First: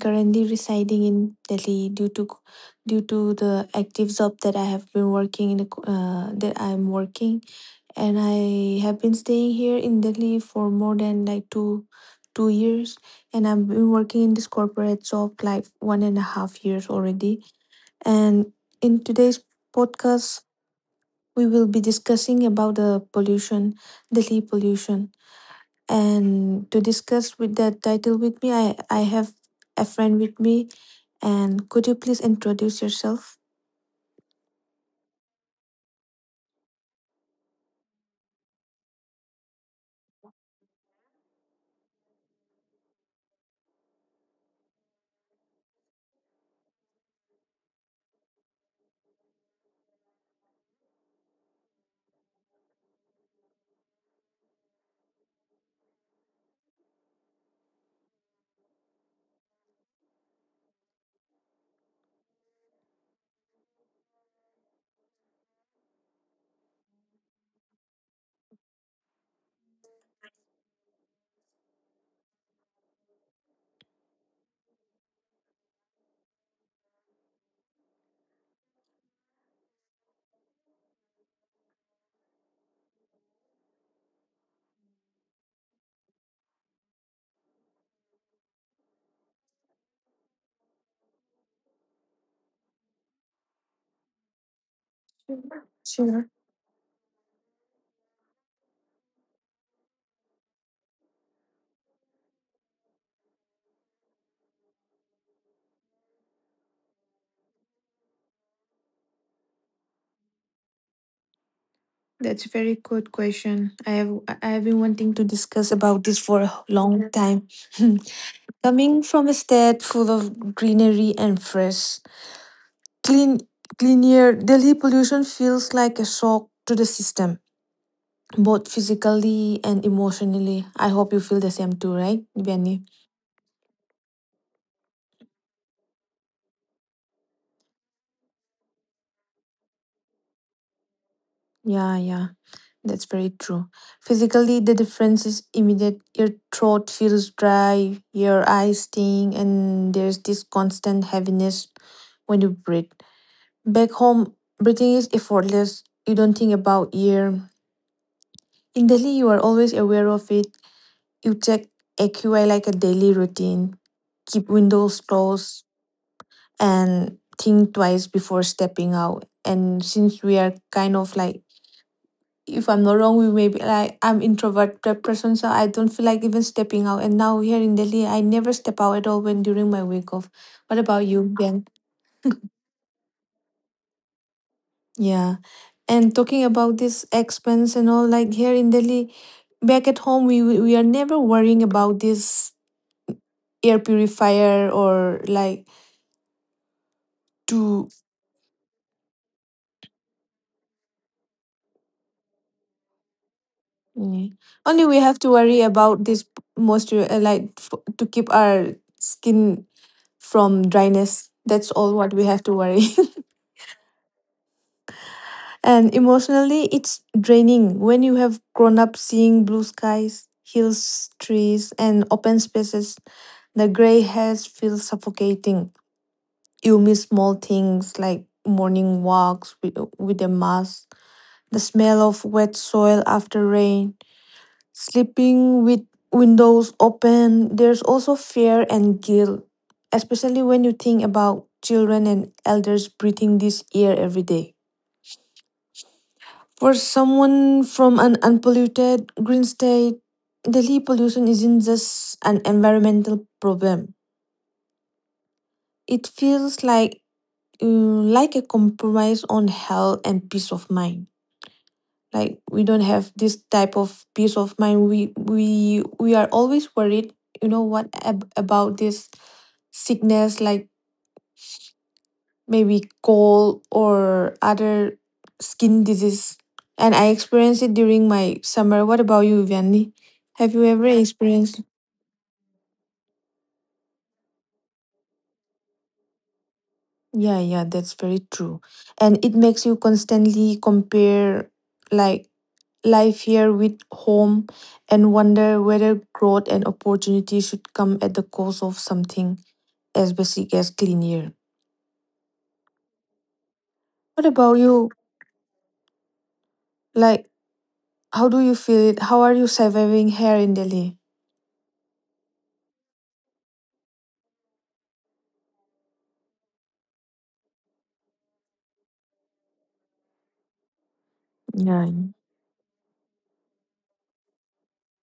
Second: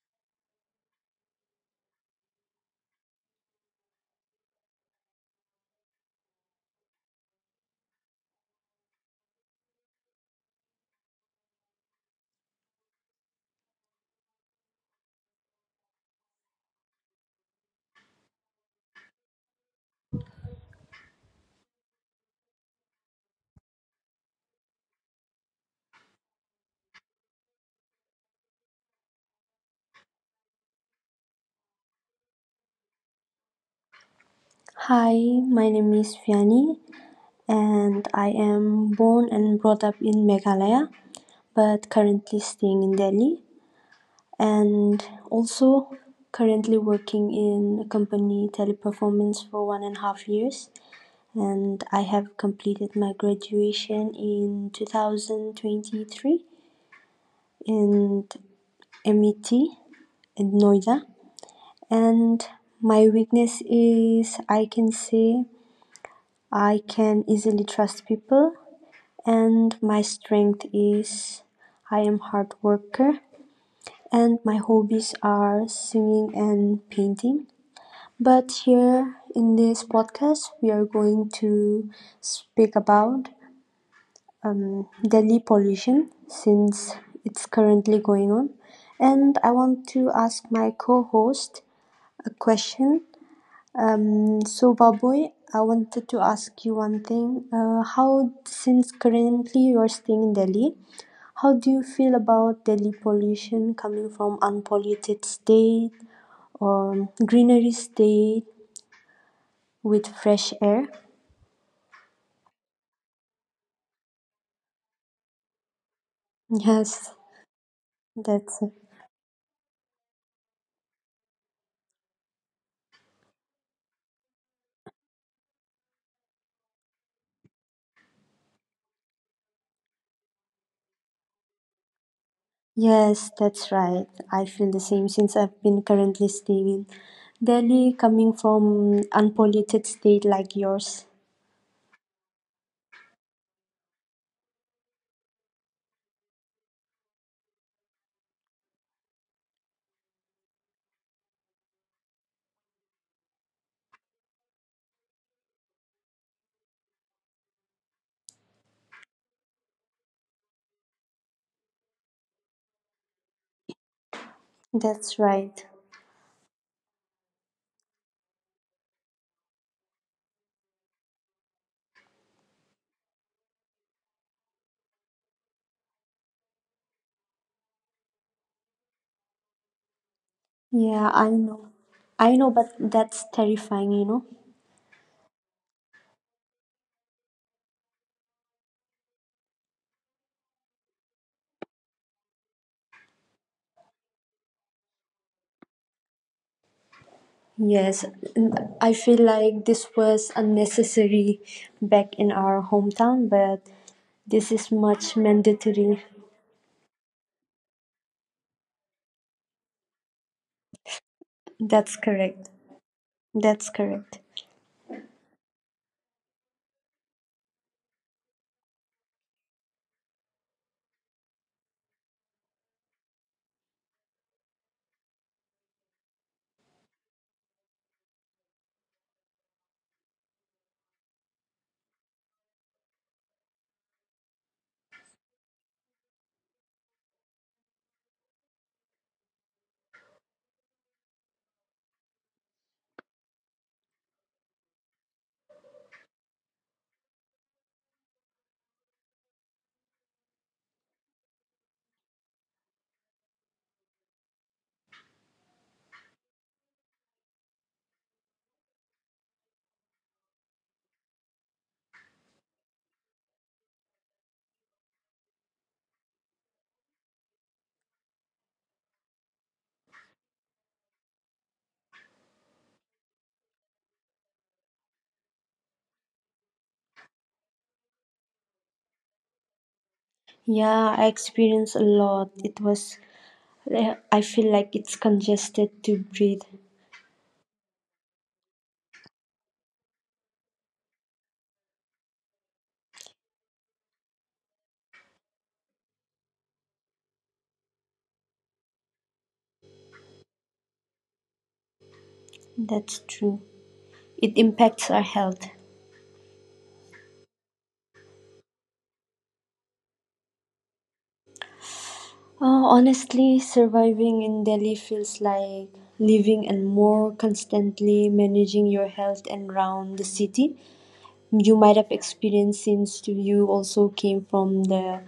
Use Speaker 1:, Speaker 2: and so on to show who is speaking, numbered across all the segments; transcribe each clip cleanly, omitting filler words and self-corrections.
Speaker 1: currently residing in Delhi due to the active job that I have been working in the, that I'm working. And I have been staying here in Delhi for more than like two years, and I've been working in this corporate job like 1.5 years already. And in today's podcast we will be discussing about the pollution, Delhi pollution. And to discuss with that title with me, I have a friend with me. And could you please introduce yourself?
Speaker 2: Hi, my name is Vianney and I am born and brought up in Meghalaya but currently staying in Delhi and also currently working in a company teleperformance for 1.5 years, and I have completed my graduation in 2023 in MIT in Noida. And my weakness is, I can say, I can easily trust people, and my strength is I am hard worker, and my hobbies are singing and painting. But here in this podcast, we are going to speak about Delhi pollution since it's currently going on. And I want to ask my co-host a question. So Baboy, I wanted to
Speaker 1: Sure.
Speaker 2: ask you one thing. How since currently you are staying in Delhi, how do you feel about Delhi pollution coming from unpolluted state or greenery state with fresh air?
Speaker 1: That's a very good question. I have been wanting to discuss about this for a long
Speaker 2: Yes,
Speaker 1: time.
Speaker 2: that's
Speaker 1: Coming from a state full of greenery and fresh Clean, clean air. Delhi pollution feels like a shock to the system, both physically and emotionally. I hope you feel the same too, right, Benny?
Speaker 2: yes, that's right. I feel the same since I've been currently staying in Delhi coming from unpolluted state like yours.
Speaker 1: Yeah, yeah. That's very true. Physically, the difference is immediate. Your throat feels dry, your eyes sting, and there's this constant heaviness when you breathe. Back home, breathing is effortless. You don't think about air. In Delhi, you are always aware of it. You check AQI like a daily routine, keep windows
Speaker 2: That's right.
Speaker 1: closed, and think twice before stepping out. And since we are kind of like, if I'm not wrong, we may be like, I'm introvert type person, so I don't feel like even stepping out. And now here in Delhi, I never step out at all when during my week off. What about
Speaker 2: Yeah, I
Speaker 1: you, Ben?
Speaker 2: know. I know, but that's terrifying.
Speaker 1: Yeah. And talking about this expense and all, like here in Delhi, back at home we are never worrying about this air purifier, or like, to.
Speaker 2: Yes, I feel like this was unnecessary back in our hometown, but
Speaker 1: Yeah.
Speaker 2: this is
Speaker 1: Only we
Speaker 2: much
Speaker 1: have to worry
Speaker 2: mandatory.
Speaker 1: about this moisture, like f to keep our skin from dryness. That's
Speaker 2: That's
Speaker 1: all what we have
Speaker 2: correct.
Speaker 1: to worry.
Speaker 2: That's correct.
Speaker 1: And emotionally, it's draining when you have grown up seeing blue skies, hills, trees, and open spaces. The gray hairs feel suffocating. You miss small things like morning walks with a mask, the smell of wet soil after rain, sleeping with windows open. There's also fear and guilt, especially when you think about children and elders breathing this air every day. For someone from an unpolluted green state, Delhi pollution isn't just an environmental problem. It feels like like a compromise on health and peace of mind. Like, we don't have this type of peace of mind. We are always worried, what about this sickness, like maybe cold or other skin disease. And I experienced it during my summer. What about you, Vianney? Have you ever
Speaker 2: Yeah, I
Speaker 1: experienced?
Speaker 2: experienced a lot. It was, I feel like it's congested to breathe.
Speaker 1: Yeah, yeah, that's very true. And it makes you constantly compare, like, life here with home, and wonder whether growth and opportunity should come at the cost of something as basic as clean air.
Speaker 2: That's true.
Speaker 1: What
Speaker 2: It
Speaker 1: about
Speaker 2: impacts
Speaker 1: you?
Speaker 2: our health.
Speaker 1: Like, how do you feel it? How are you surviving here in Delhi?
Speaker 2: Oh, honestly, surviving in Delhi feels like living and more constantly managing your health and around the city. You might have
Speaker 1: Yeah,
Speaker 2: experienced since you also came from the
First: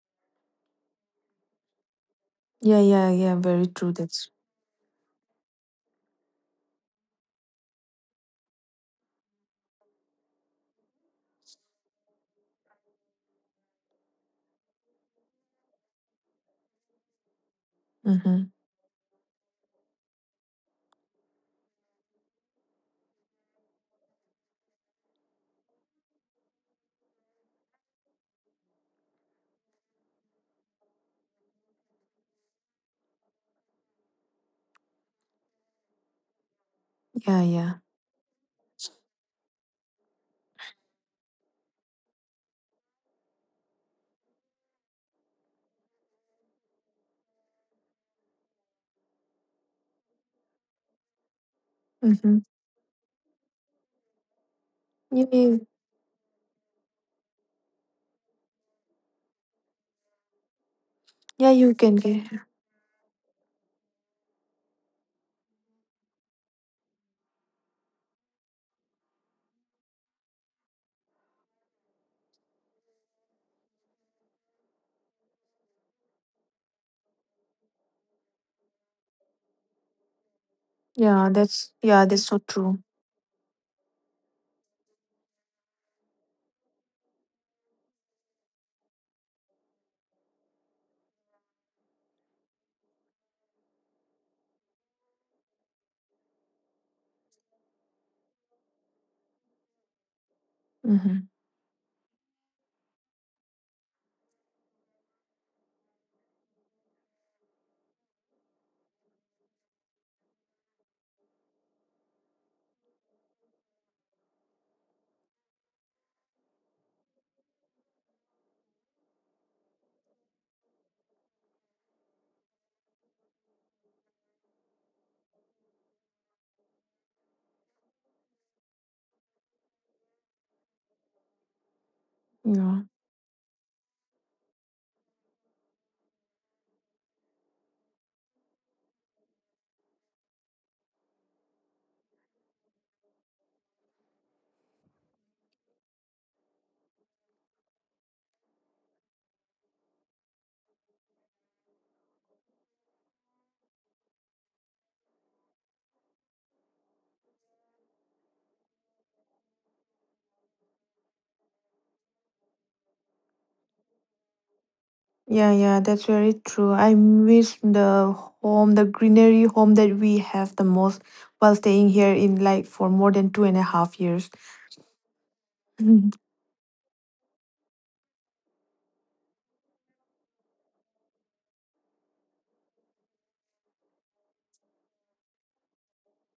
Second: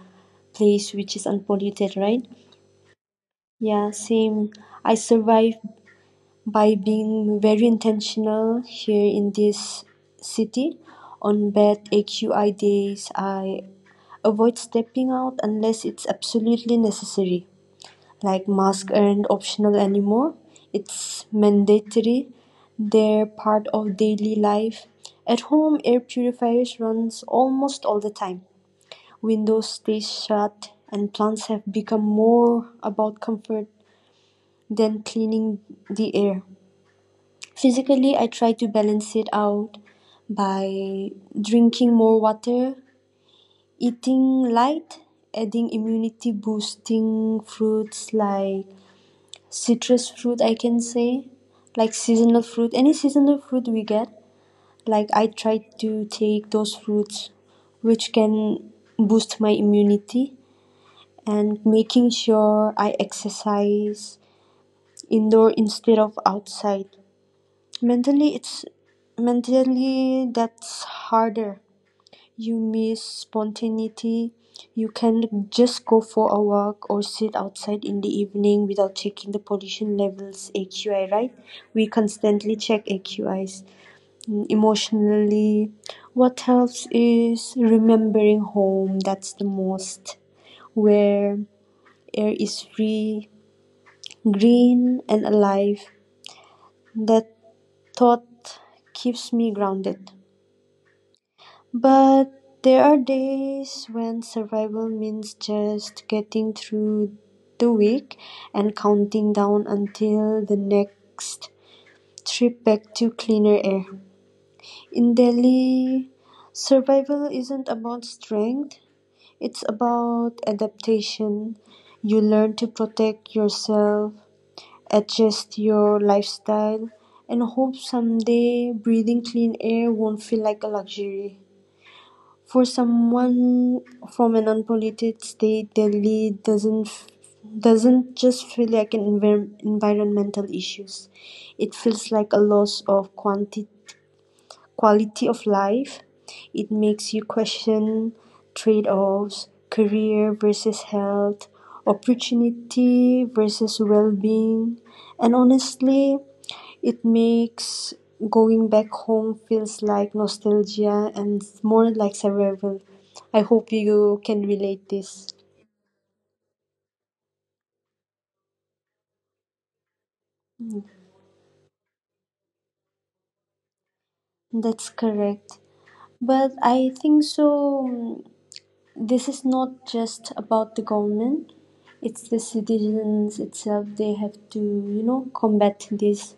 Speaker 2: place which is unpolluted, right?
Speaker 1: yeah, yeah, yeah. Very
Speaker 2: Yeah,
Speaker 1: true. That's.
Speaker 2: same. I survived by being very intentional here in this city. On bad AQI days, I avoid stepping out unless it's absolutely necessary. Like,
Speaker 1: Mm-hmm.
Speaker 2: masks aren't optional anymore. It's mandatory. They're part of daily life. At home, air purifiers runs almost all the time. Windows stay shut, and plants have become more about comfort than cleaning the air.
Speaker 1: Yeah, yeah.
Speaker 2: Physically, I try to balance it out by drinking more water, eating light, adding immunity boosting fruits like citrus fruit, I can say, like
Speaker 1: Mm-hmm.
Speaker 2: seasonal fruit, any seasonal fruit we get. Like, I
Speaker 1: Yeah,
Speaker 2: try
Speaker 1: yeah.
Speaker 2: to take those fruits which can boost my immunity
Speaker 1: Yeah,
Speaker 2: and
Speaker 1: you can
Speaker 2: making
Speaker 1: get.
Speaker 2: sure I exercise indoor instead of outside. Mentally, it's Mentally that's harder. You miss spontaneity. You can just go for a walk or sit outside in the evening without checking the pollution levels AQI,
Speaker 1: Yeah,
Speaker 2: right?
Speaker 1: that's.
Speaker 2: We
Speaker 1: Yeah, that's so
Speaker 2: constantly
Speaker 1: true.
Speaker 2: check AQIs. Emotionally, what helps is remembering home. That's the most where air is free, green and alive. That thought keeps me grounded.
Speaker 1: Mm-hmm.
Speaker 2: But there are days when survival means just getting through the week and counting down until the next trip back to cleaner air. In Delhi, survival isn't about strength, it's about adaptation. You learn to protect yourself, adjust your lifestyle, and hope someday breathing clean air won't feel like a luxury. For
Speaker 1: Yeah.
Speaker 2: someone from an unpolluted state, Delhi doesn't just feel like an environmental issues. It feels like a loss of quantity quality of life. It makes you question trade offs, career versus health, opportunity versus well being. And honestly, it makes going back home feels like nostalgia and more like survival. I hope you can relate this.
Speaker 1: Yeah, yeah, that's very true. I miss the home, the greenery home that we have the most, while staying here in like for more than 2.5 years.
Speaker 2: That's correct.
Speaker 1: Mhm.
Speaker 2: But I think so. This is not just about the government, it's the citizens itself. They have to, you know, combat this.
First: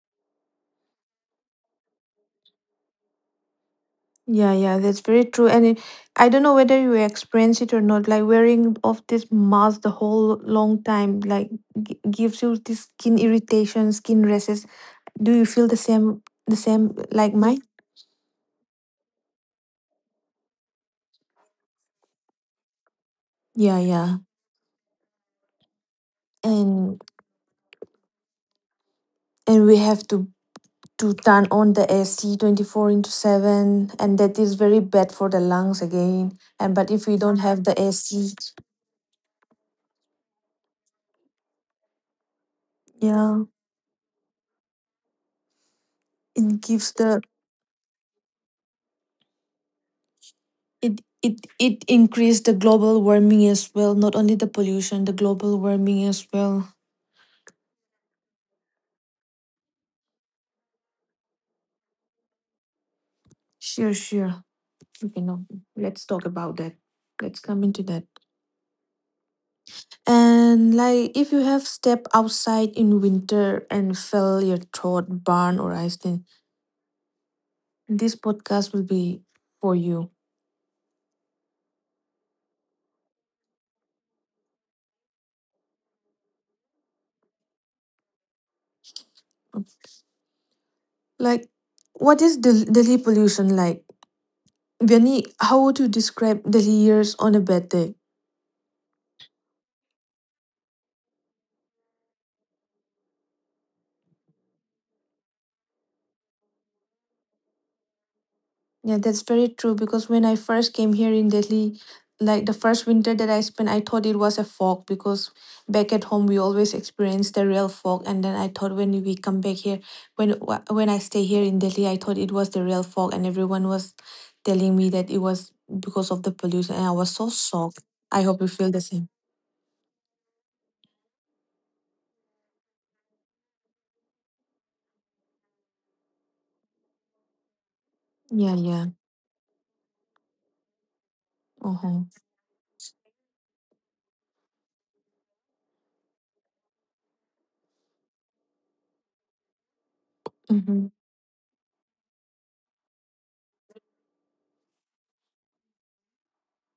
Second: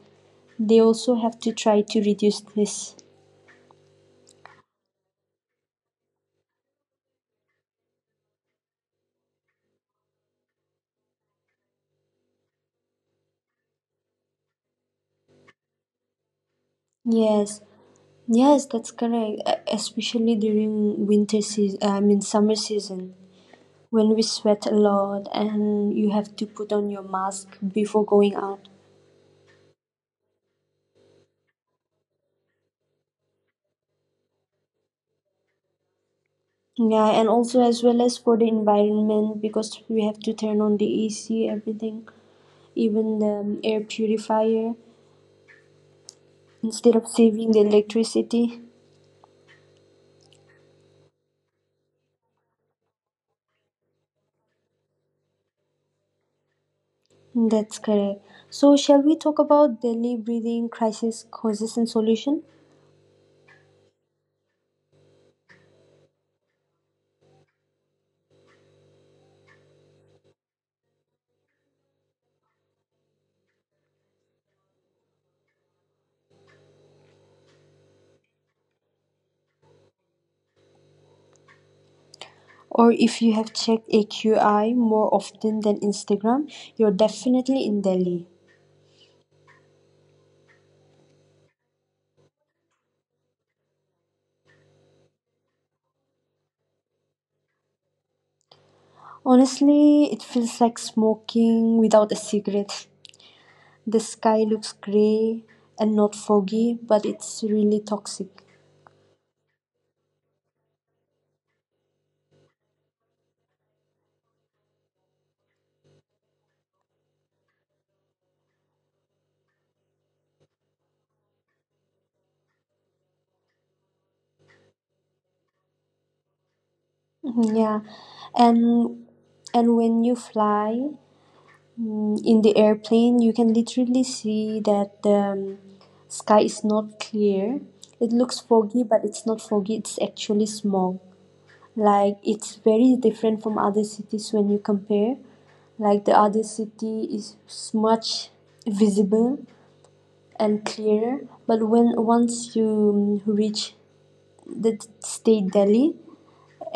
Speaker 2: They also have to try to reduce this.
Speaker 1: Yeah, yeah, that's very true. And it, I don't know whether you experience it or not. Like wearing of this mask the whole long time, like gives you this skin irritation, skin rashes. Do you feel the same? The same like mine?
Speaker 2: Yes, yes, that's correct. Especially during winter season, I mean, summer season,
Speaker 1: Yeah,
Speaker 2: when
Speaker 1: yeah.
Speaker 2: we sweat a lot and you have to put on
Speaker 1: And
Speaker 2: your mask before going out.
Speaker 1: and we have to turn on the AC 24 into 7, and that is very bad for the lungs again, and but if
Speaker 2: Yeah,
Speaker 1: we
Speaker 2: and
Speaker 1: don't
Speaker 2: also
Speaker 1: have the
Speaker 2: as well as
Speaker 1: AC.
Speaker 2: for the environment, because we have to turn on the AC, everything, even the
Speaker 1: Yeah,
Speaker 2: air purifier.
Speaker 1: it gives
Speaker 2: Instead of
Speaker 1: the
Speaker 2: saving the electricity.
Speaker 1: it increase the global warming as well, not only the pollution, the global warming as well.
Speaker 2: That's correct. So, shall we talk about Delhi breathing crisis causes and solution?
Speaker 1: Sure, sure. Okay. No, let's talk about that. Let's come into that. And, like, if you have stepped outside in winter and fell your throat burn or ice, then this podcast will be for you.
Speaker 2: Or if you have checked AQI more often than Instagram, you're definitely in Delhi.
Speaker 1: Like, what is Delhi pollution like? Benny, how would you describe Delhi years on a bad day?
Speaker 2: Honestly, it feels like smoking without a cigarette. The sky looks grey and not foggy, but it's really toxic.
Speaker 1: Yeah, that's very true, because when I first came here in Delhi, like the first winter that I spent, I thought it was a fog, because back at home we always experience the real fog. And then I thought when we come back here, when I stay here in Delhi, I thought it was the real fog, and everyone was telling me that it was because of the pollution, and I was so
Speaker 2: Mhm. Yeah,
Speaker 1: shocked. I hope you feel the
Speaker 2: and
Speaker 1: same.
Speaker 2: and when you fly, in the airplane you can literally see that the sky is not clear, it looks
Speaker 1: Yeah,
Speaker 2: foggy
Speaker 1: yeah.
Speaker 2: but it's not foggy, it's actually smog.
Speaker 1: Uh huh.
Speaker 2: Like it's very different from other cities when you compare, like the other city is much visible and
Speaker 1: Mm-hmm.
Speaker 2: clearer, but when once you reach the state delhi,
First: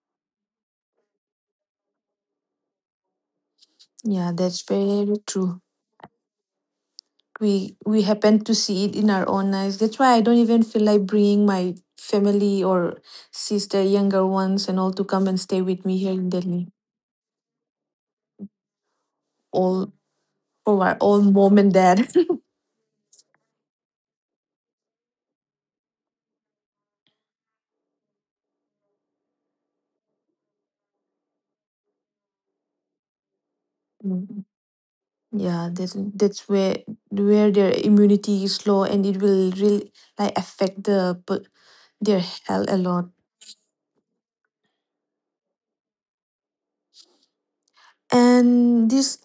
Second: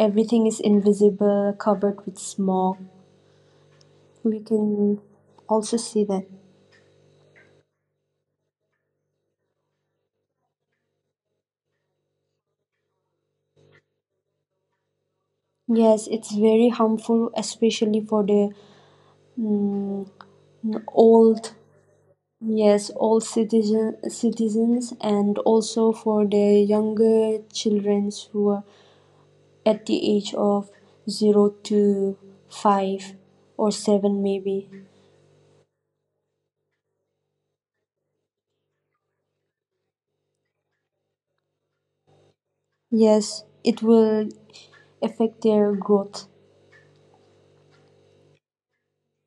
Speaker 2: everything is invisible covered with smog.
Speaker 1: Yeah,
Speaker 2: We
Speaker 1: that's
Speaker 2: can
Speaker 1: very true.
Speaker 2: also see that.
Speaker 1: We happen to see it in our own eyes. That's why I don't even feel like bringing my family or sister, younger ones, and all to come and stay with me
Speaker 2: Yes,
Speaker 1: here in
Speaker 2: it's very
Speaker 1: Delhi.
Speaker 2: harmful, especially for the
Speaker 1: All
Speaker 2: mm,
Speaker 1: for our own
Speaker 2: old,
Speaker 1: mom and dad.
Speaker 2: yes, old citizens, and also for the younger children who are at the age of zero to five or seven,
Speaker 1: Mm.
Speaker 2: maybe.
Speaker 1: Yeah, that's where their immunity is low, and it will really like affect their health a lot.
Speaker 2: Yes, it will affect their growth.
Speaker 1: And this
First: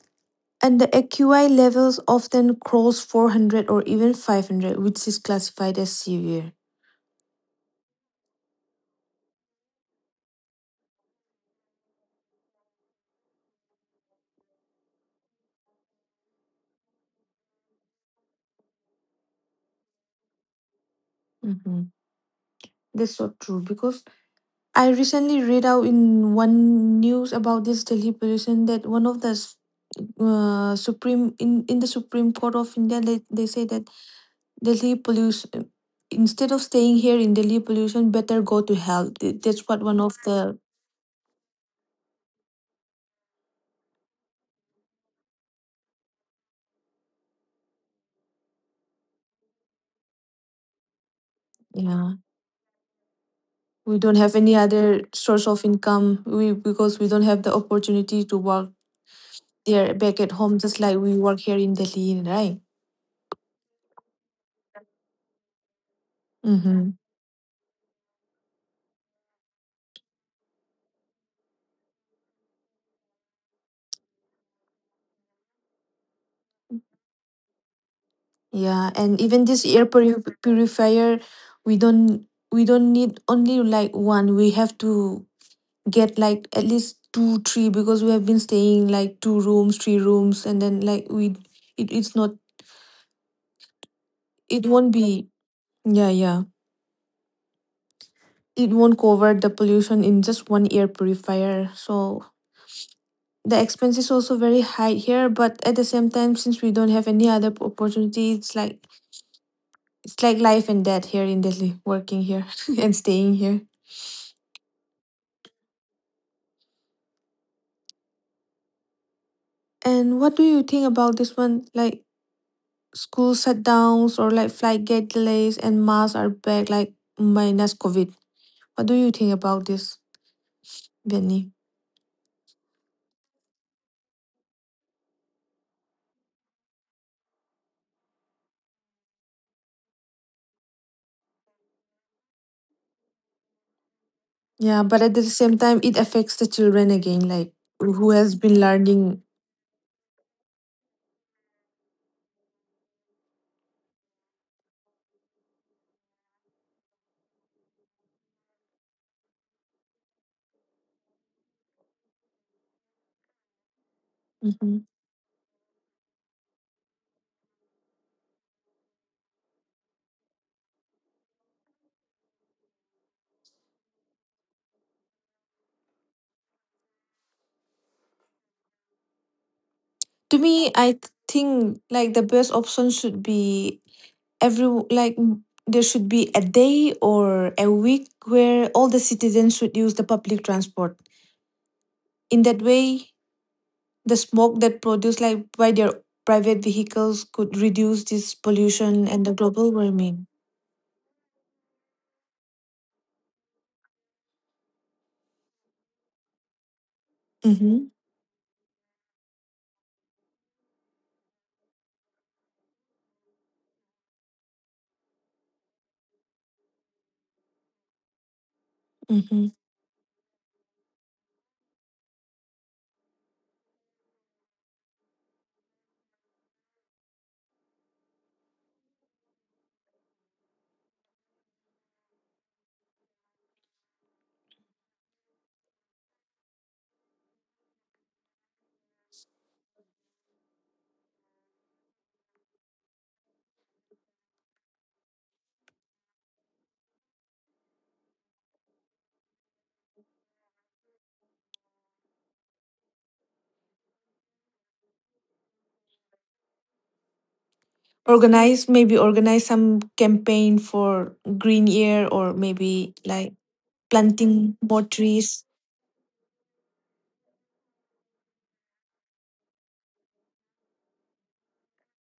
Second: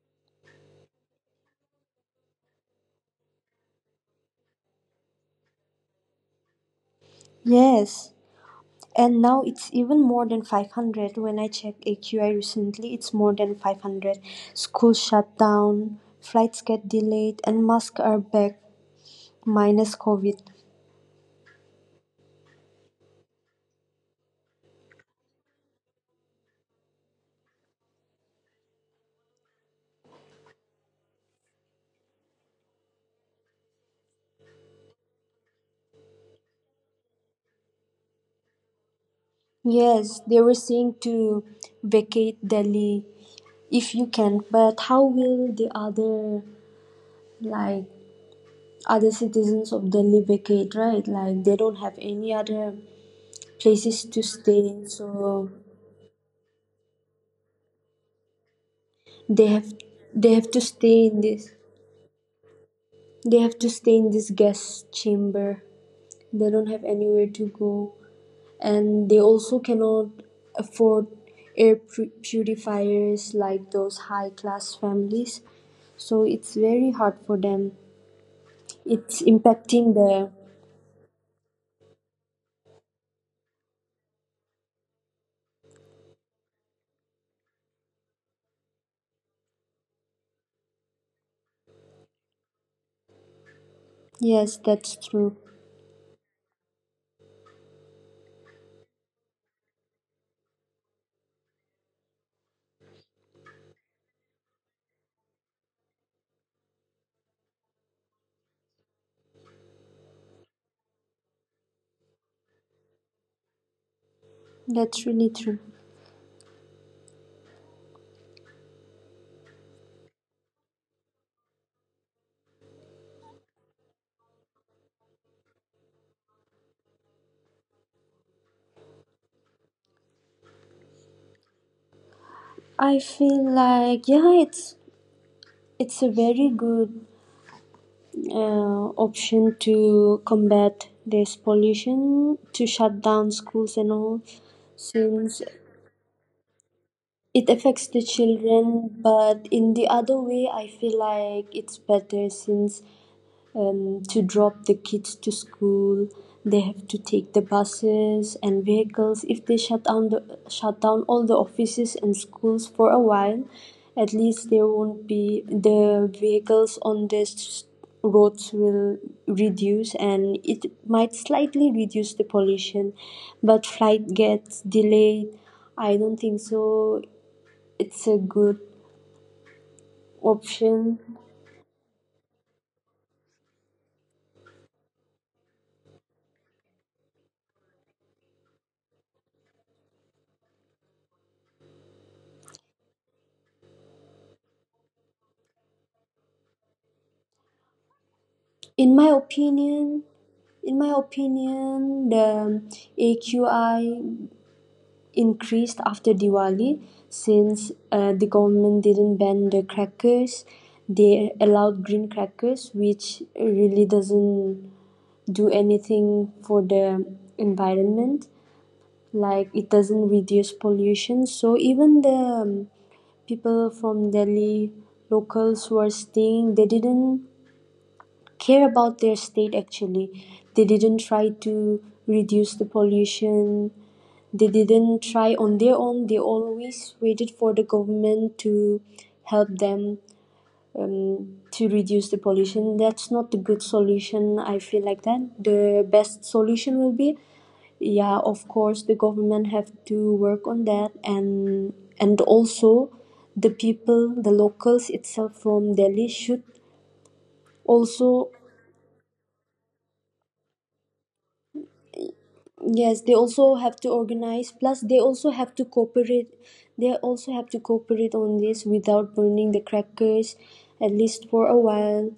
Speaker 1: and the AQI levels often cross 400 or even 500, which is classified as severe.
Speaker 2: Yes. And now it's even more than 500. When I checked AQI recently, it's more than 500. Schools shut down, flights get delayed, and masks are back minus COVID.
Speaker 1: Mm-hmm. That's so true, because I recently read out in one news about this Delhi pollution that one of the supreme in the Supreme Court of India, they say that Delhi pollution. Instead of staying here in Delhi pollution, better go to hell. That's what one of
Speaker 2: Yes, they were
Speaker 1: the.
Speaker 2: saying to vacate Delhi if you can, but how will the other, like other citizens of Delhi vacate, right? Like they don't have
Speaker 1: Yeah.
Speaker 2: any other
Speaker 1: We
Speaker 2: places
Speaker 1: don't
Speaker 2: to
Speaker 1: have any
Speaker 2: stay,
Speaker 1: other source
Speaker 2: so
Speaker 1: of income. We Because we don't have the opportunity to work
Speaker 2: they have
Speaker 1: there back at
Speaker 2: they have
Speaker 1: home,
Speaker 2: to
Speaker 1: just like
Speaker 2: stay
Speaker 1: we
Speaker 2: in
Speaker 1: work
Speaker 2: this
Speaker 1: here in Delhi, right?
Speaker 2: they have to stay in this gas chamber. They don't have
Speaker 1: Mm-hmm.
Speaker 2: anywhere to go, and they also cannot afford purifiers like those high class families, so it's very hard for them.
Speaker 1: Yeah, and
Speaker 2: It's
Speaker 1: even this air
Speaker 2: impacting the
Speaker 1: purifier, we don't we don't need only like one. We have to get like at least two, three, because we have been staying like two rooms, three rooms, and then like we, it's not.
Speaker 2: yes
Speaker 1: It won't
Speaker 2: that's
Speaker 1: be,
Speaker 2: true.
Speaker 1: yeah, yeah. It won't cover the pollution in just one air purifier. So the expense is also very high here, but at the same time, since we don't have any other opportunity, it's like life and death here in Delhi, working here and staying here.
Speaker 2: That's really true.
Speaker 1: And what do you think about this one? Like school shutdowns, or like flight gate delays and masks are back, like minus COVID. What do you think about this, Benny?
Speaker 2: I feel like yeah, it's a very good option to combat this pollution, to shut down schools and all.
Speaker 1: Yeah, but at the
Speaker 2: Since
Speaker 1: same time, it affects the children again, like,
Speaker 2: it affects the
Speaker 1: who has been
Speaker 2: children,
Speaker 1: learning.
Speaker 2: but in the other way I feel like it's better since, to drop the kids to school, they have to take the buses and vehicles. If they shut down the shut down all the offices and schools for a while, at least there
Speaker 1: Mhm.
Speaker 2: won't be the vehicles on the roads, will reduce and it might slightly reduce the pollution. But flight gets delayed, I don't think so it's a good
Speaker 1: To me, I
Speaker 2: option.
Speaker 1: th- think, like, the best option should be every like there should be a day or a week where all the citizens should use the public transport. In that way, the smoke that produced like by their private vehicles could reduce this
Speaker 2: In
Speaker 1: pollution
Speaker 2: my
Speaker 1: and the global
Speaker 2: opinion,
Speaker 1: warming.
Speaker 2: the AQI increased after diwali, since
Speaker 1: Mm-hmm.
Speaker 2: the government didn't ban the crackers. They allowed green crackers, which really doesn't do anything for the environment. Like
Speaker 1: Mm-hmm.
Speaker 2: it doesn't reduce pollution. So even the um, people from delhi, locals who are staying, they didn't care about their state actually. They didn't try to reduce the pollution. They didn't try on their own, they always waited for the government to help them, to reduce the pollution. That's not the good solution. I feel like that the best solution will be, yeah, of course the government have to work on that, and also the people, the locals itself from delhi should also.
Speaker 1: Organize some campaign for green year, or maybe
Speaker 2: Yes, they
Speaker 1: like,
Speaker 2: also have to organize.
Speaker 1: planting more
Speaker 2: Plus, they also
Speaker 1: trees.
Speaker 2: have to cooperate. They also have to cooperate on this without burning the crackers, at least for a while.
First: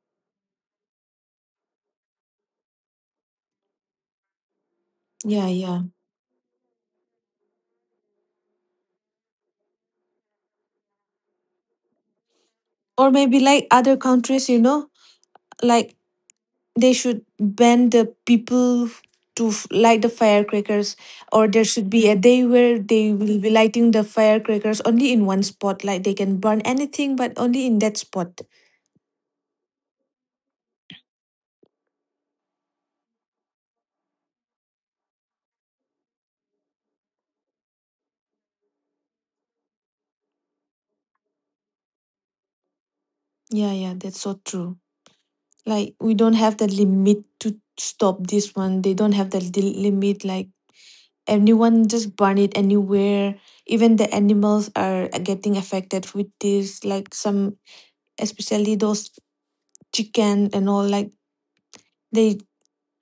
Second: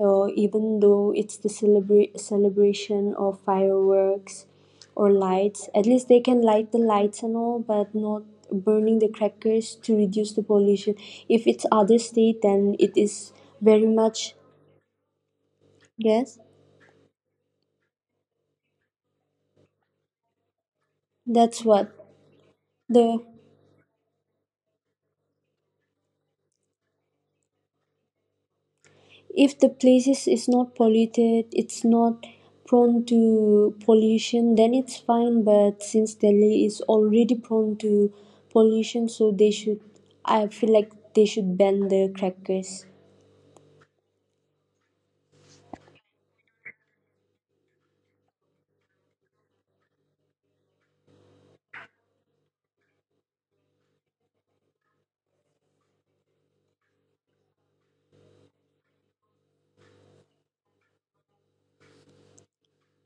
Speaker 2: Even though it's the celebration of fireworks or
Speaker 1: Yeah,
Speaker 2: lights,
Speaker 1: yeah.
Speaker 2: at least they can light the lights and all, but not burning the crackers, to reduce the pollution. If it's other state, then it
Speaker 1: Or
Speaker 2: is
Speaker 1: maybe like
Speaker 2: very
Speaker 1: other
Speaker 2: much
Speaker 1: countries, like
Speaker 2: yes.
Speaker 1: they should ban the people to light the firecrackers. Or
Speaker 2: That's
Speaker 1: there should
Speaker 2: what
Speaker 1: be a day where they
Speaker 2: the
Speaker 1: will be lighting the firecrackers only in one spot, like they can burn anything, but only in that spot.
Speaker 2: if the places is not polluted, it's not prone to pollution, then it's fine. But since delhi is already prone to pollution, so they should, I feel like they should ban the crackers.
Speaker 1: Yeah, yeah, that's so true. Like we don't have the limit to stop this one, they don't have the limit, like. Anyone just burn it anywhere. Even the animals are getting affected with this. Like some, especially those chicken and all. Like they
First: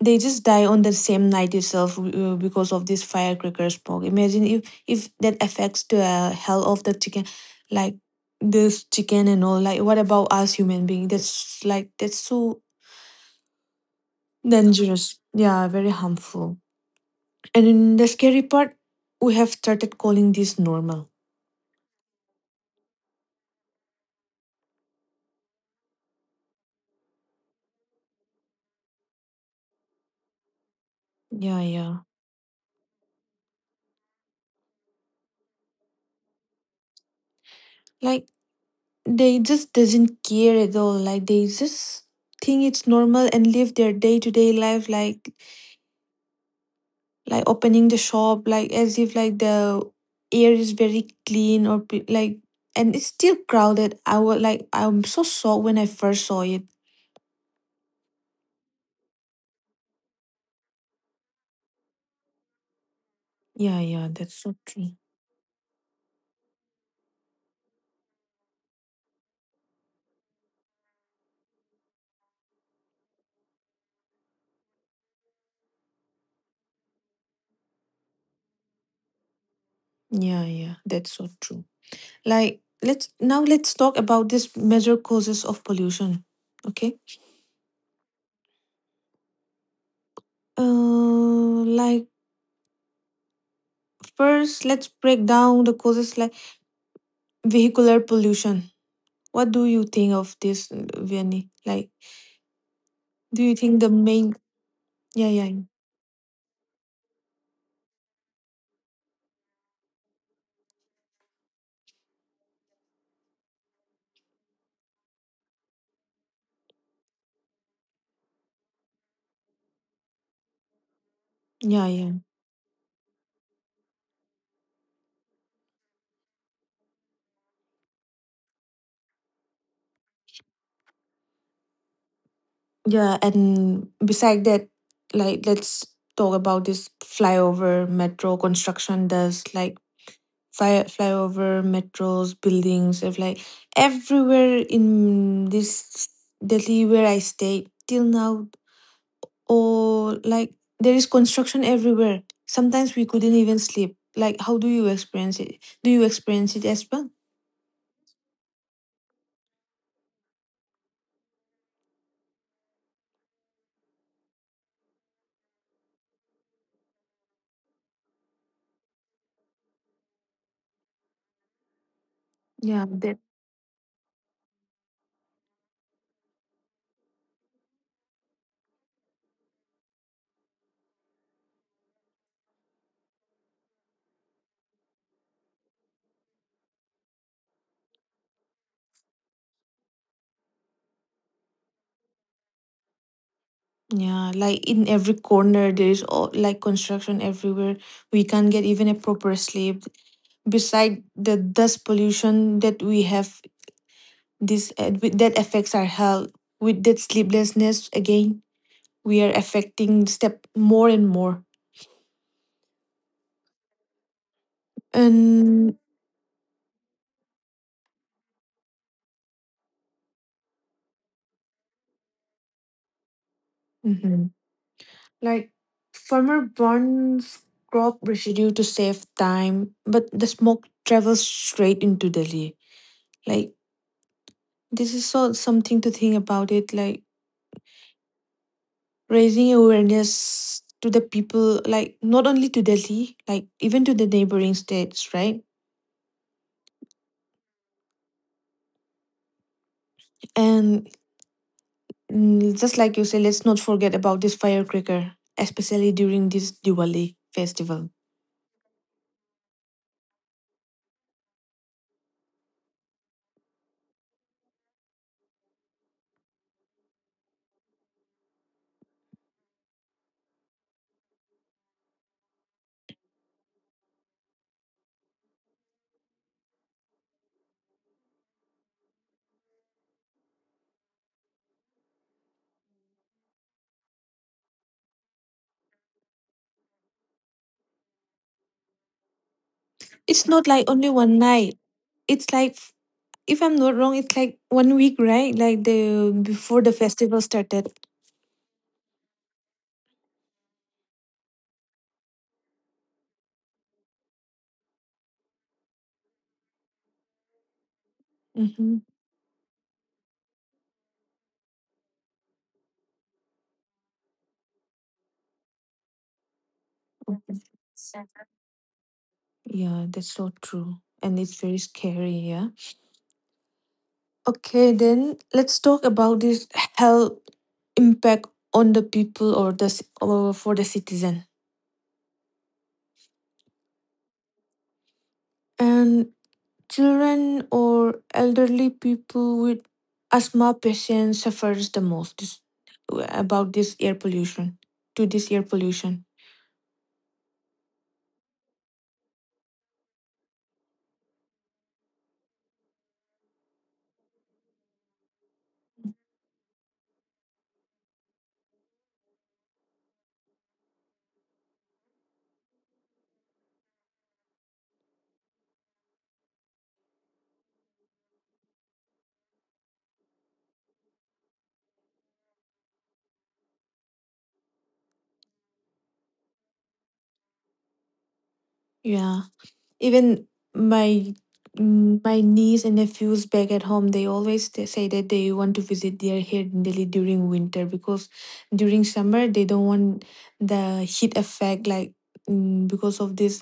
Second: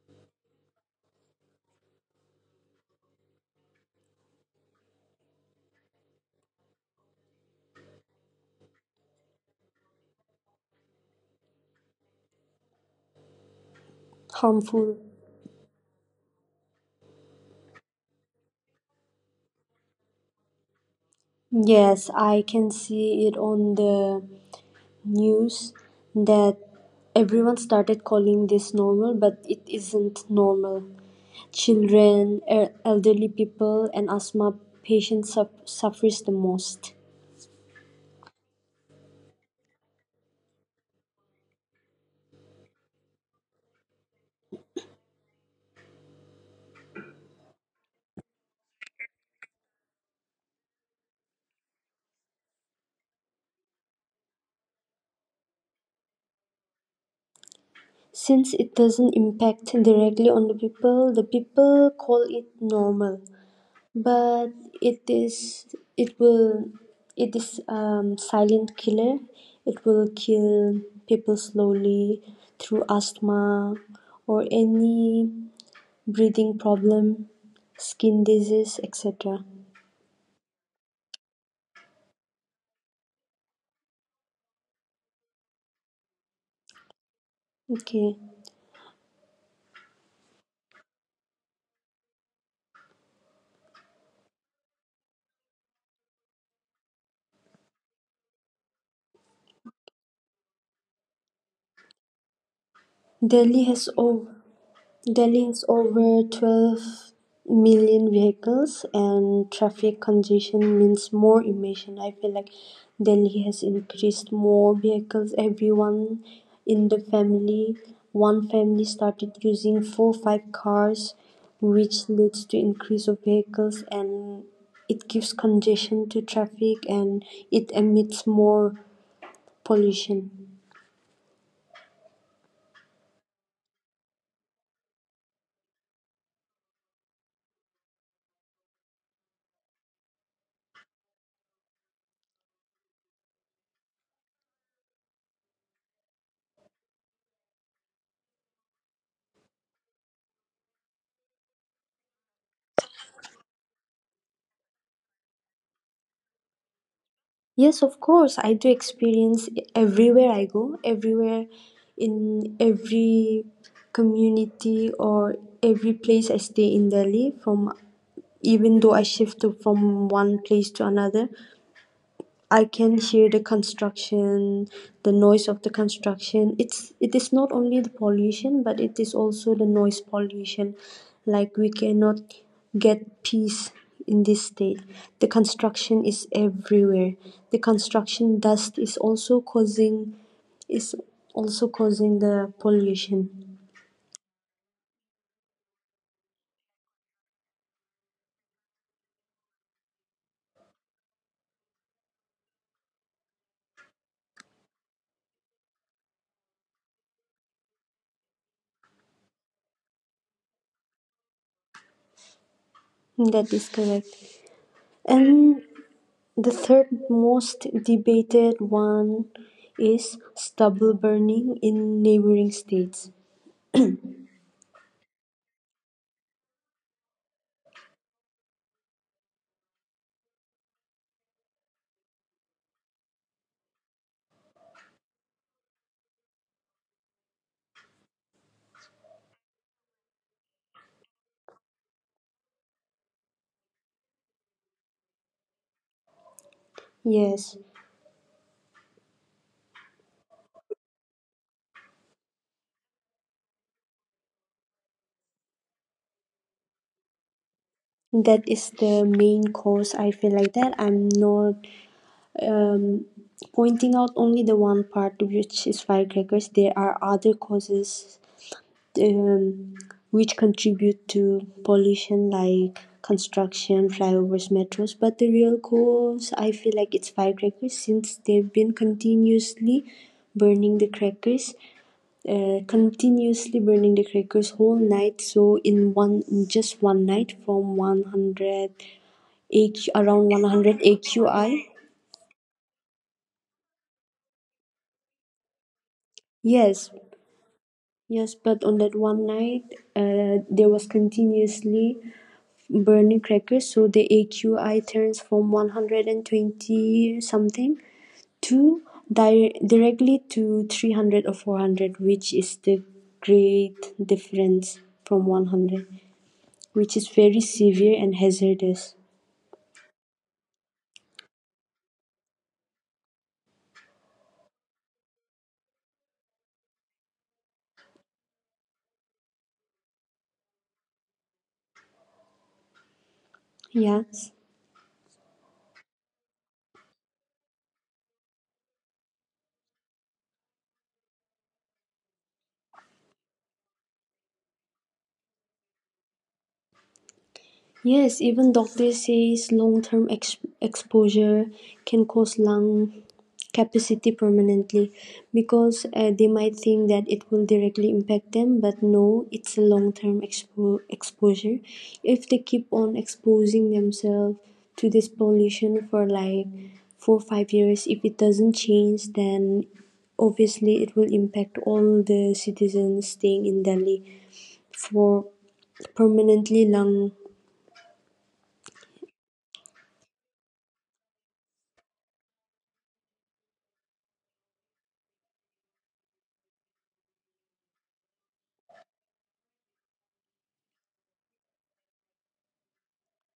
Speaker 1: they just die on the same night itself, because of this firecracker smoke. Imagine if that affects the health of the chicken, like this chicken and all. Like, what about us human being? That's so
Speaker 2: Harmful
Speaker 1: dangerous. Yeah, very harmful. And in the scary part, we have started calling this normal.
Speaker 2: yes, I can see it on the news that everyone started calling this normal, but it isn't normal.
Speaker 1: Yeah, yeah.
Speaker 2: Children, elderly people, and asthma patients suffers the most.
Speaker 1: Like they just doesn't care at all. Like they just think it's normal and live their day to day life, like opening the shop, like as if like the air is very clean, or like, and it's still crowded. I would like I'm so shocked when I first saw it.
Speaker 2: Since it doesn't impact directly on the people call it normal.
Speaker 1: Yeah, yeah, that's so
Speaker 2: But
Speaker 1: true.
Speaker 2: it is it will it is silent killer. It will kill people slowly through asthma or any breathing problem, skin disease, etc.
Speaker 1: Yeah, yeah, that's so true. Like, let's now let's talk about these major causes of pollution. Okay.
Speaker 2: Okay.
Speaker 1: Like, first, let's break down the causes, like vehicular pollution. What do you think of this, Vianney? Like, do you
Speaker 2: Delhi
Speaker 1: think the
Speaker 2: has over
Speaker 1: main? Yeah,
Speaker 2: Delhi
Speaker 1: yeah,
Speaker 2: has over 12 million vehicles and traffic congestion means more emission. I feel like Delhi has increased more vehicles. Everyone in the family, one family started using 4 or 5 cars,
Speaker 1: yeah,
Speaker 2: which
Speaker 1: yeah,
Speaker 2: leads to increase of vehicles, and it gives congestion to traffic and it emits more pollution.
Speaker 1: yeah. And beside that, like, let's talk about this flyover metro construction. Does like flyover metros, buildings, if like everywhere in this Delhi where I stay till now, or like there is construction everywhere. Sometimes we couldn't even sleep. Like, how do you experience it? Do you experience it as well?
Speaker 2: Yes, of course I do experience everywhere I go, everywhere in every community or every place I stay in delhi. From Even though I shift to, from one place to another, I
Speaker 1: Yeah,
Speaker 2: can
Speaker 1: that.
Speaker 2: hear the construction, the noise of the construction. It is not only the pollution, but it is also the noise pollution. Like we cannot get peace in this state. The construction is everywhere. The construction dust is is also causing the pollution.
Speaker 1: Yeah, like in every corner there is all, like construction everywhere. We can't get even a proper sleep. Beside the dust pollution that we have, this that affects our health. With that sleeplessness, again, we are affecting step more and more.
Speaker 2: That is correct. And
Speaker 1: And
Speaker 2: the third most debated one is stubble burning in neighboring states.
Speaker 1: mhm. Like farmer burns crop residue to save time, but the smoke travels straight into Delhi. Like this is so something to think about it. Like raising awareness to the people, like not only to Delhi, like even to the neighboring states, right?
Speaker 2: Yes,
Speaker 1: And just like you say, let's not forget about this firecracker, especially during this Diwali festival.
Speaker 2: that is the main cause. I feel like that. I'm not um, pointing out only the one part, which is firecrackers. There are other causes, um, which contribute to pollution like construction, flyovers, metros. But the real cause, I feel like it's firecrackers, since they've been continuously burning the crackers, continuously burning the crackers whole night. So in one, in just one night from 100 AQ,
Speaker 1: It's
Speaker 2: around
Speaker 1: not like
Speaker 2: 100
Speaker 1: only one night.
Speaker 2: AQI.
Speaker 1: It's like if I'm not wrong, it's like 1 week, right? Like the before the
Speaker 2: Yes,
Speaker 1: festival started.
Speaker 2: yes, but on that one night, there was continuously burning crackers. So the AQI turns from 120 something
Speaker 1: Mm-hmm.
Speaker 2: to directly to 300 or 400, which is the great difference from 100, which is very severe and hazardous.
Speaker 1: Yeah, that's so true. And it's very scary, yeah. Okay, then let's talk about this health impact on the people or the or for the citizen.
Speaker 2: Yes.
Speaker 1: And children or elderly people with asthma patients suffers the most about this air pollution, to this air pollution.
Speaker 2: Yes, even doctors says long-term exposure can cause lung capacity permanently, because they might think that it will directly impact them, but no, it's a long-term exposure. If they keep on exposing themselves to this pollution for like 4 or 5 years, if it doesn't change, then obviously it will impact all the citizens staying in delhi for permanently lung
Speaker 1: Yeah, even my my niece and nephews back at home, they always say that they want to visit their here in Delhi during winter because during summer they don't want the heat effect like because of this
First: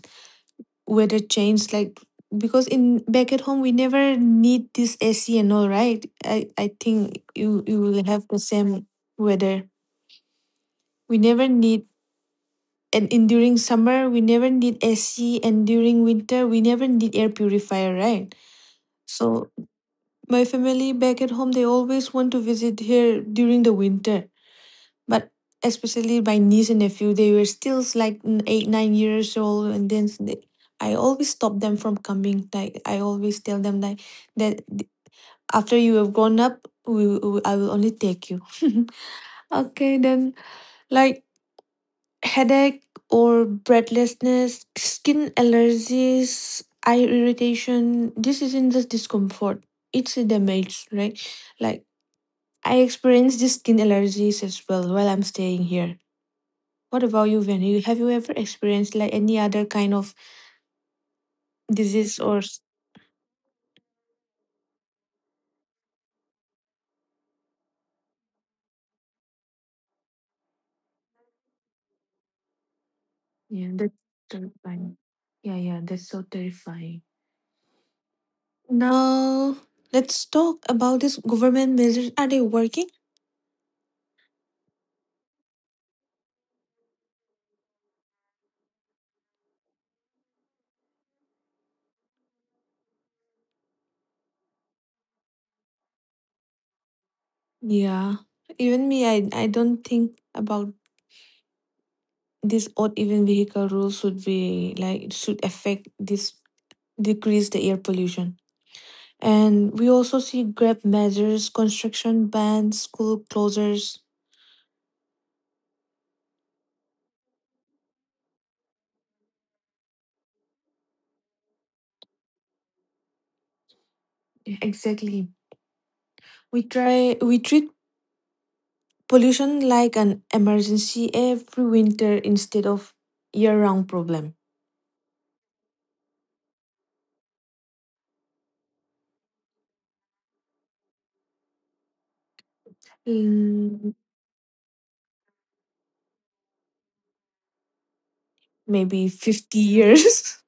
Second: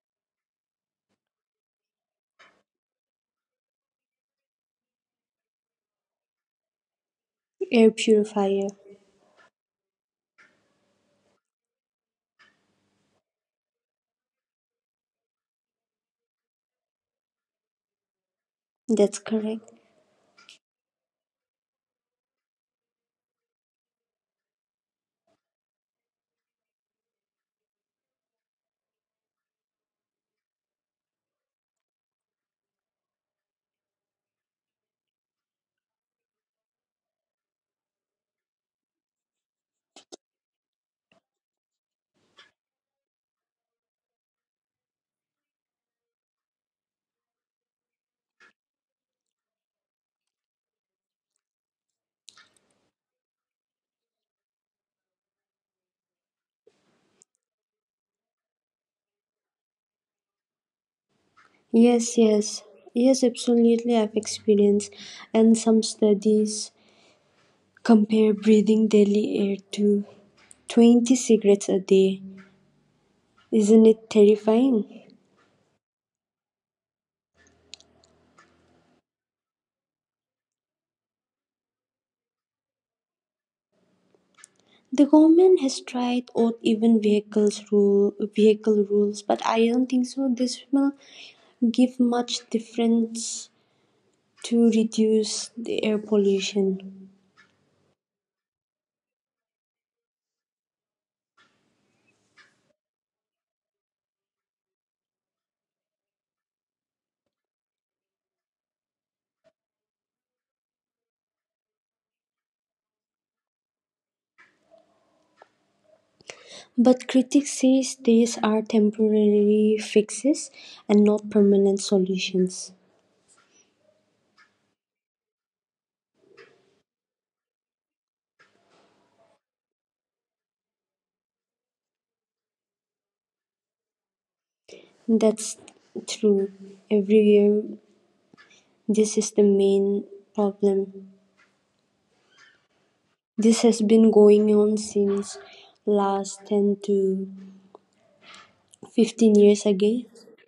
Speaker 1: weather change like because in back at home we never need this AC and all right. I think you
Speaker 2: air
Speaker 1: will have the
Speaker 2: purifier.
Speaker 1: same weather. We never need, and in during summer we never need AC, and during winter we never need air purifier, right?
Speaker 2: That's
Speaker 1: So
Speaker 2: correct.
Speaker 1: my family back at home they always want to visit here during the winter, but especially my niece and nephew, they were still 8 9 years old and I always stop them from coming. Like I always tell them like that th- after you have grown up we I will only take you. Okay, then like headache or breathlessness, skin allergies, eye irritation, this isn't just discomfort, it's a damage, right? Like I experienced these skin allergies as well while I'm staying here. What about you, Vinny? Have you ever experienced like any other kind of
Speaker 2: Yes,
Speaker 1: disease or? S-
Speaker 2: yes, yes, absolutely. I've experienced, and some studies compare breathing daily air to 20 cigarettes a day.
Speaker 1: yeah,
Speaker 2: Isn't
Speaker 1: that's
Speaker 2: it
Speaker 1: terrifying.
Speaker 2: terrifying?
Speaker 1: Yeah, yeah, that's so terrifying. Now let's talk about these government measures. Are they working?
Speaker 2: The government has tried out even vehicle rules, but I don't think so. This will give much difference to reduce the air pollution.
Speaker 1: Yeah, even me, I don't think about this odd even vehicle rules. Should be like it should affect this decrease the air pollution. And we also see grab measures, construction bans, school closures.
Speaker 2: But critics say these are temporary fixes and not permanent solutions.
Speaker 1: Yeah, exactly. We treat pollution like an emergency every winter instead of year round problem.
Speaker 2: That's true. Everywhere. This is the main problem. This has
Speaker 1: Mm,
Speaker 2: been going on since last 10 to
Speaker 1: maybe
Speaker 2: 15
Speaker 1: 50
Speaker 2: years, I guess.
Speaker 1: years.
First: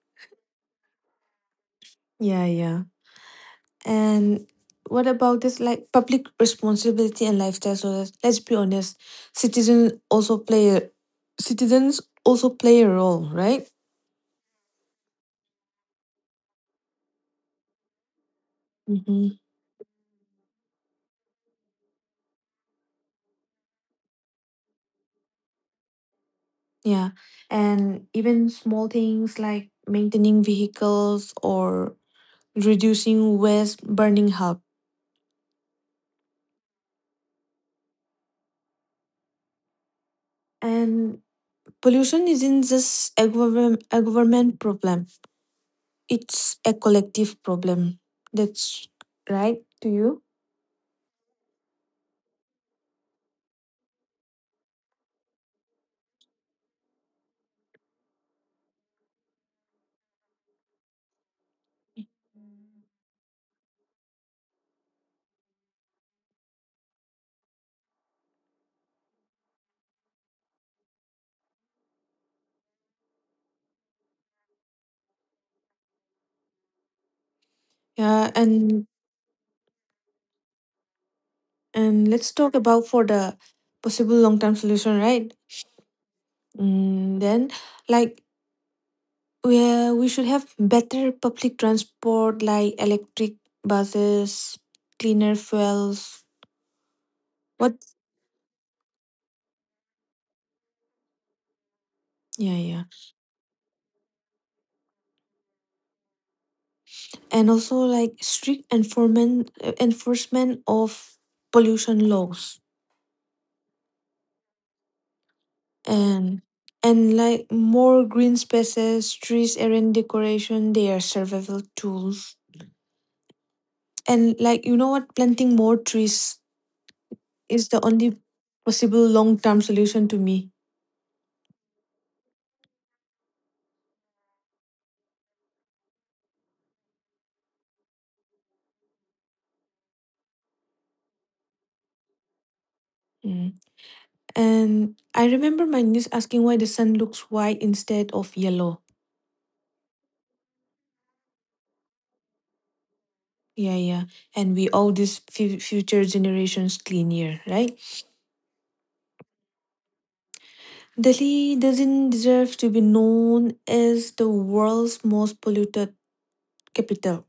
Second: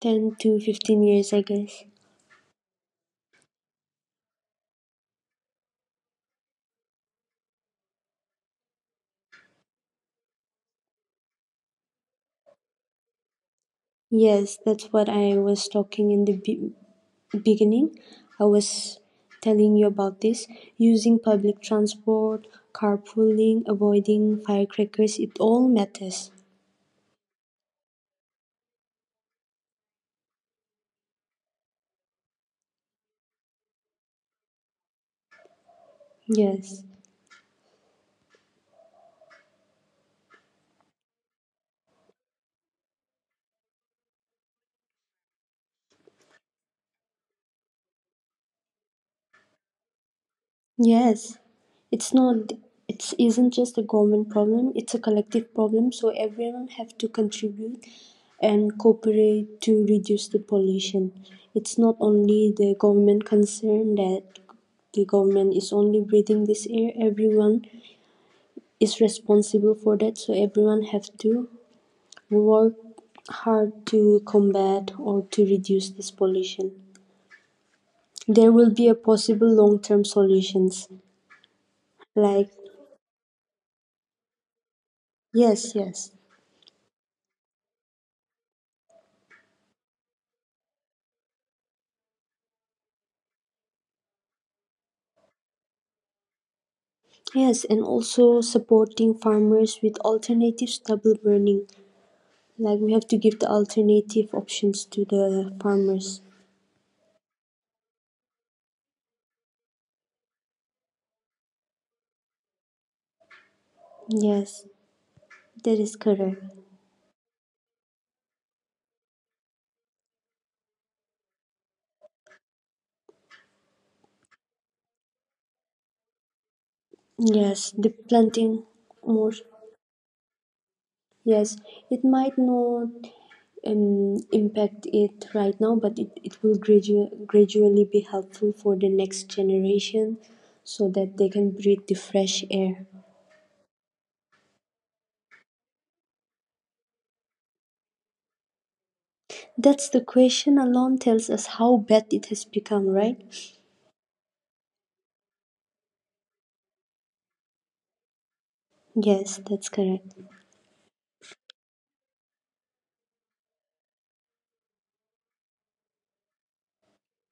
Speaker 2: 10 to 15 years, I guess.
Speaker 1: Yeah, yeah. And what about this like public responsibility and lifestyle? So let's be honest, citizens also play a- citizens also play a role, right?
Speaker 2: Yes, that's what I was talking in the beginning. I was
Speaker 1: Mm-hmm.
Speaker 2: telling you about this. Using public transport, carpooling, avoiding firecrackers, it all matters.
Speaker 1: Yeah. And even small things like maintaining vehicles or reducing waste burning help.
Speaker 2: Yes.
Speaker 1: And pollution isn't just a government problem, it's a collective problem. That's right to you.
Speaker 2: Yes, it's not. It isn't just a government problem. It's a collective problem. So everyone have to contribute and cooperate to reduce the pollution. It's not only the government concern that the government is only breathing this air. Everyone is responsible for that. So everyone have to work hard to combat or to reduce this pollution.
Speaker 1: Yeah,
Speaker 2: There will be a possible long-term solutions
Speaker 1: and let's
Speaker 2: like
Speaker 1: talk about for the possible long term solution, right?
Speaker 2: yes, yes.
Speaker 1: Then, like where we should have better public transport like electric buses, cleaner fuels.
Speaker 2: Yes,
Speaker 1: What?
Speaker 2: and also supporting farmers with alternatives, double burning.
Speaker 1: Yeah,
Speaker 2: Like
Speaker 1: yeah.
Speaker 2: we have to give the alternative options to the farmers.
Speaker 1: And also like strict enforcement of pollution laws,
Speaker 2: Yes, that is correct.
Speaker 1: and and like more green spaces, trees, and decoration. They are survival tools. And like you know what, planting more trees
Speaker 2: Yes,
Speaker 1: is the
Speaker 2: the
Speaker 1: only
Speaker 2: planting
Speaker 1: possible
Speaker 2: more.
Speaker 1: long term solution to me.
Speaker 2: Yes, it might not impact it right now, but it will gradually be helpful for the next generation so that they can breathe the fresh air.
Speaker 1: Mm. And I remember my niece asking why the sun looks white instead of yellow.
Speaker 2: That's the question alone tells us how bad it has become, right?
Speaker 1: Yeah, yeah. And we owe these future generations clean air, right?
Speaker 2: Yes, that's correct.
Speaker 1: Delhi doesn't deserve to be known as the world's most polluted capital.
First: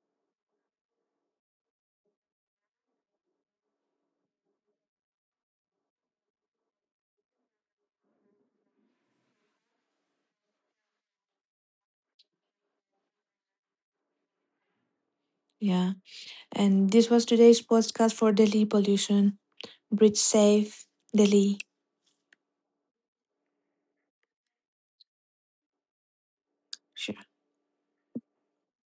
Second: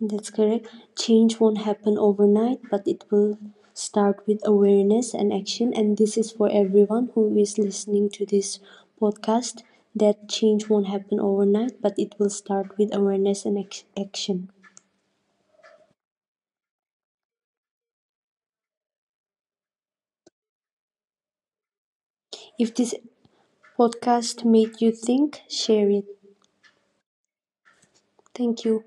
Speaker 2: That's correct. Change won't happen overnight, but it will start with awareness and action. And this is for everyone who is listening to this podcast that change won't happen overnight, but it will start with awareness and action.
Speaker 1: Yeah. And this was today's podcast for Delhi pollution. Bridge Safe, Delhi.
Speaker 2: If this podcast made you think, share it. Thank you.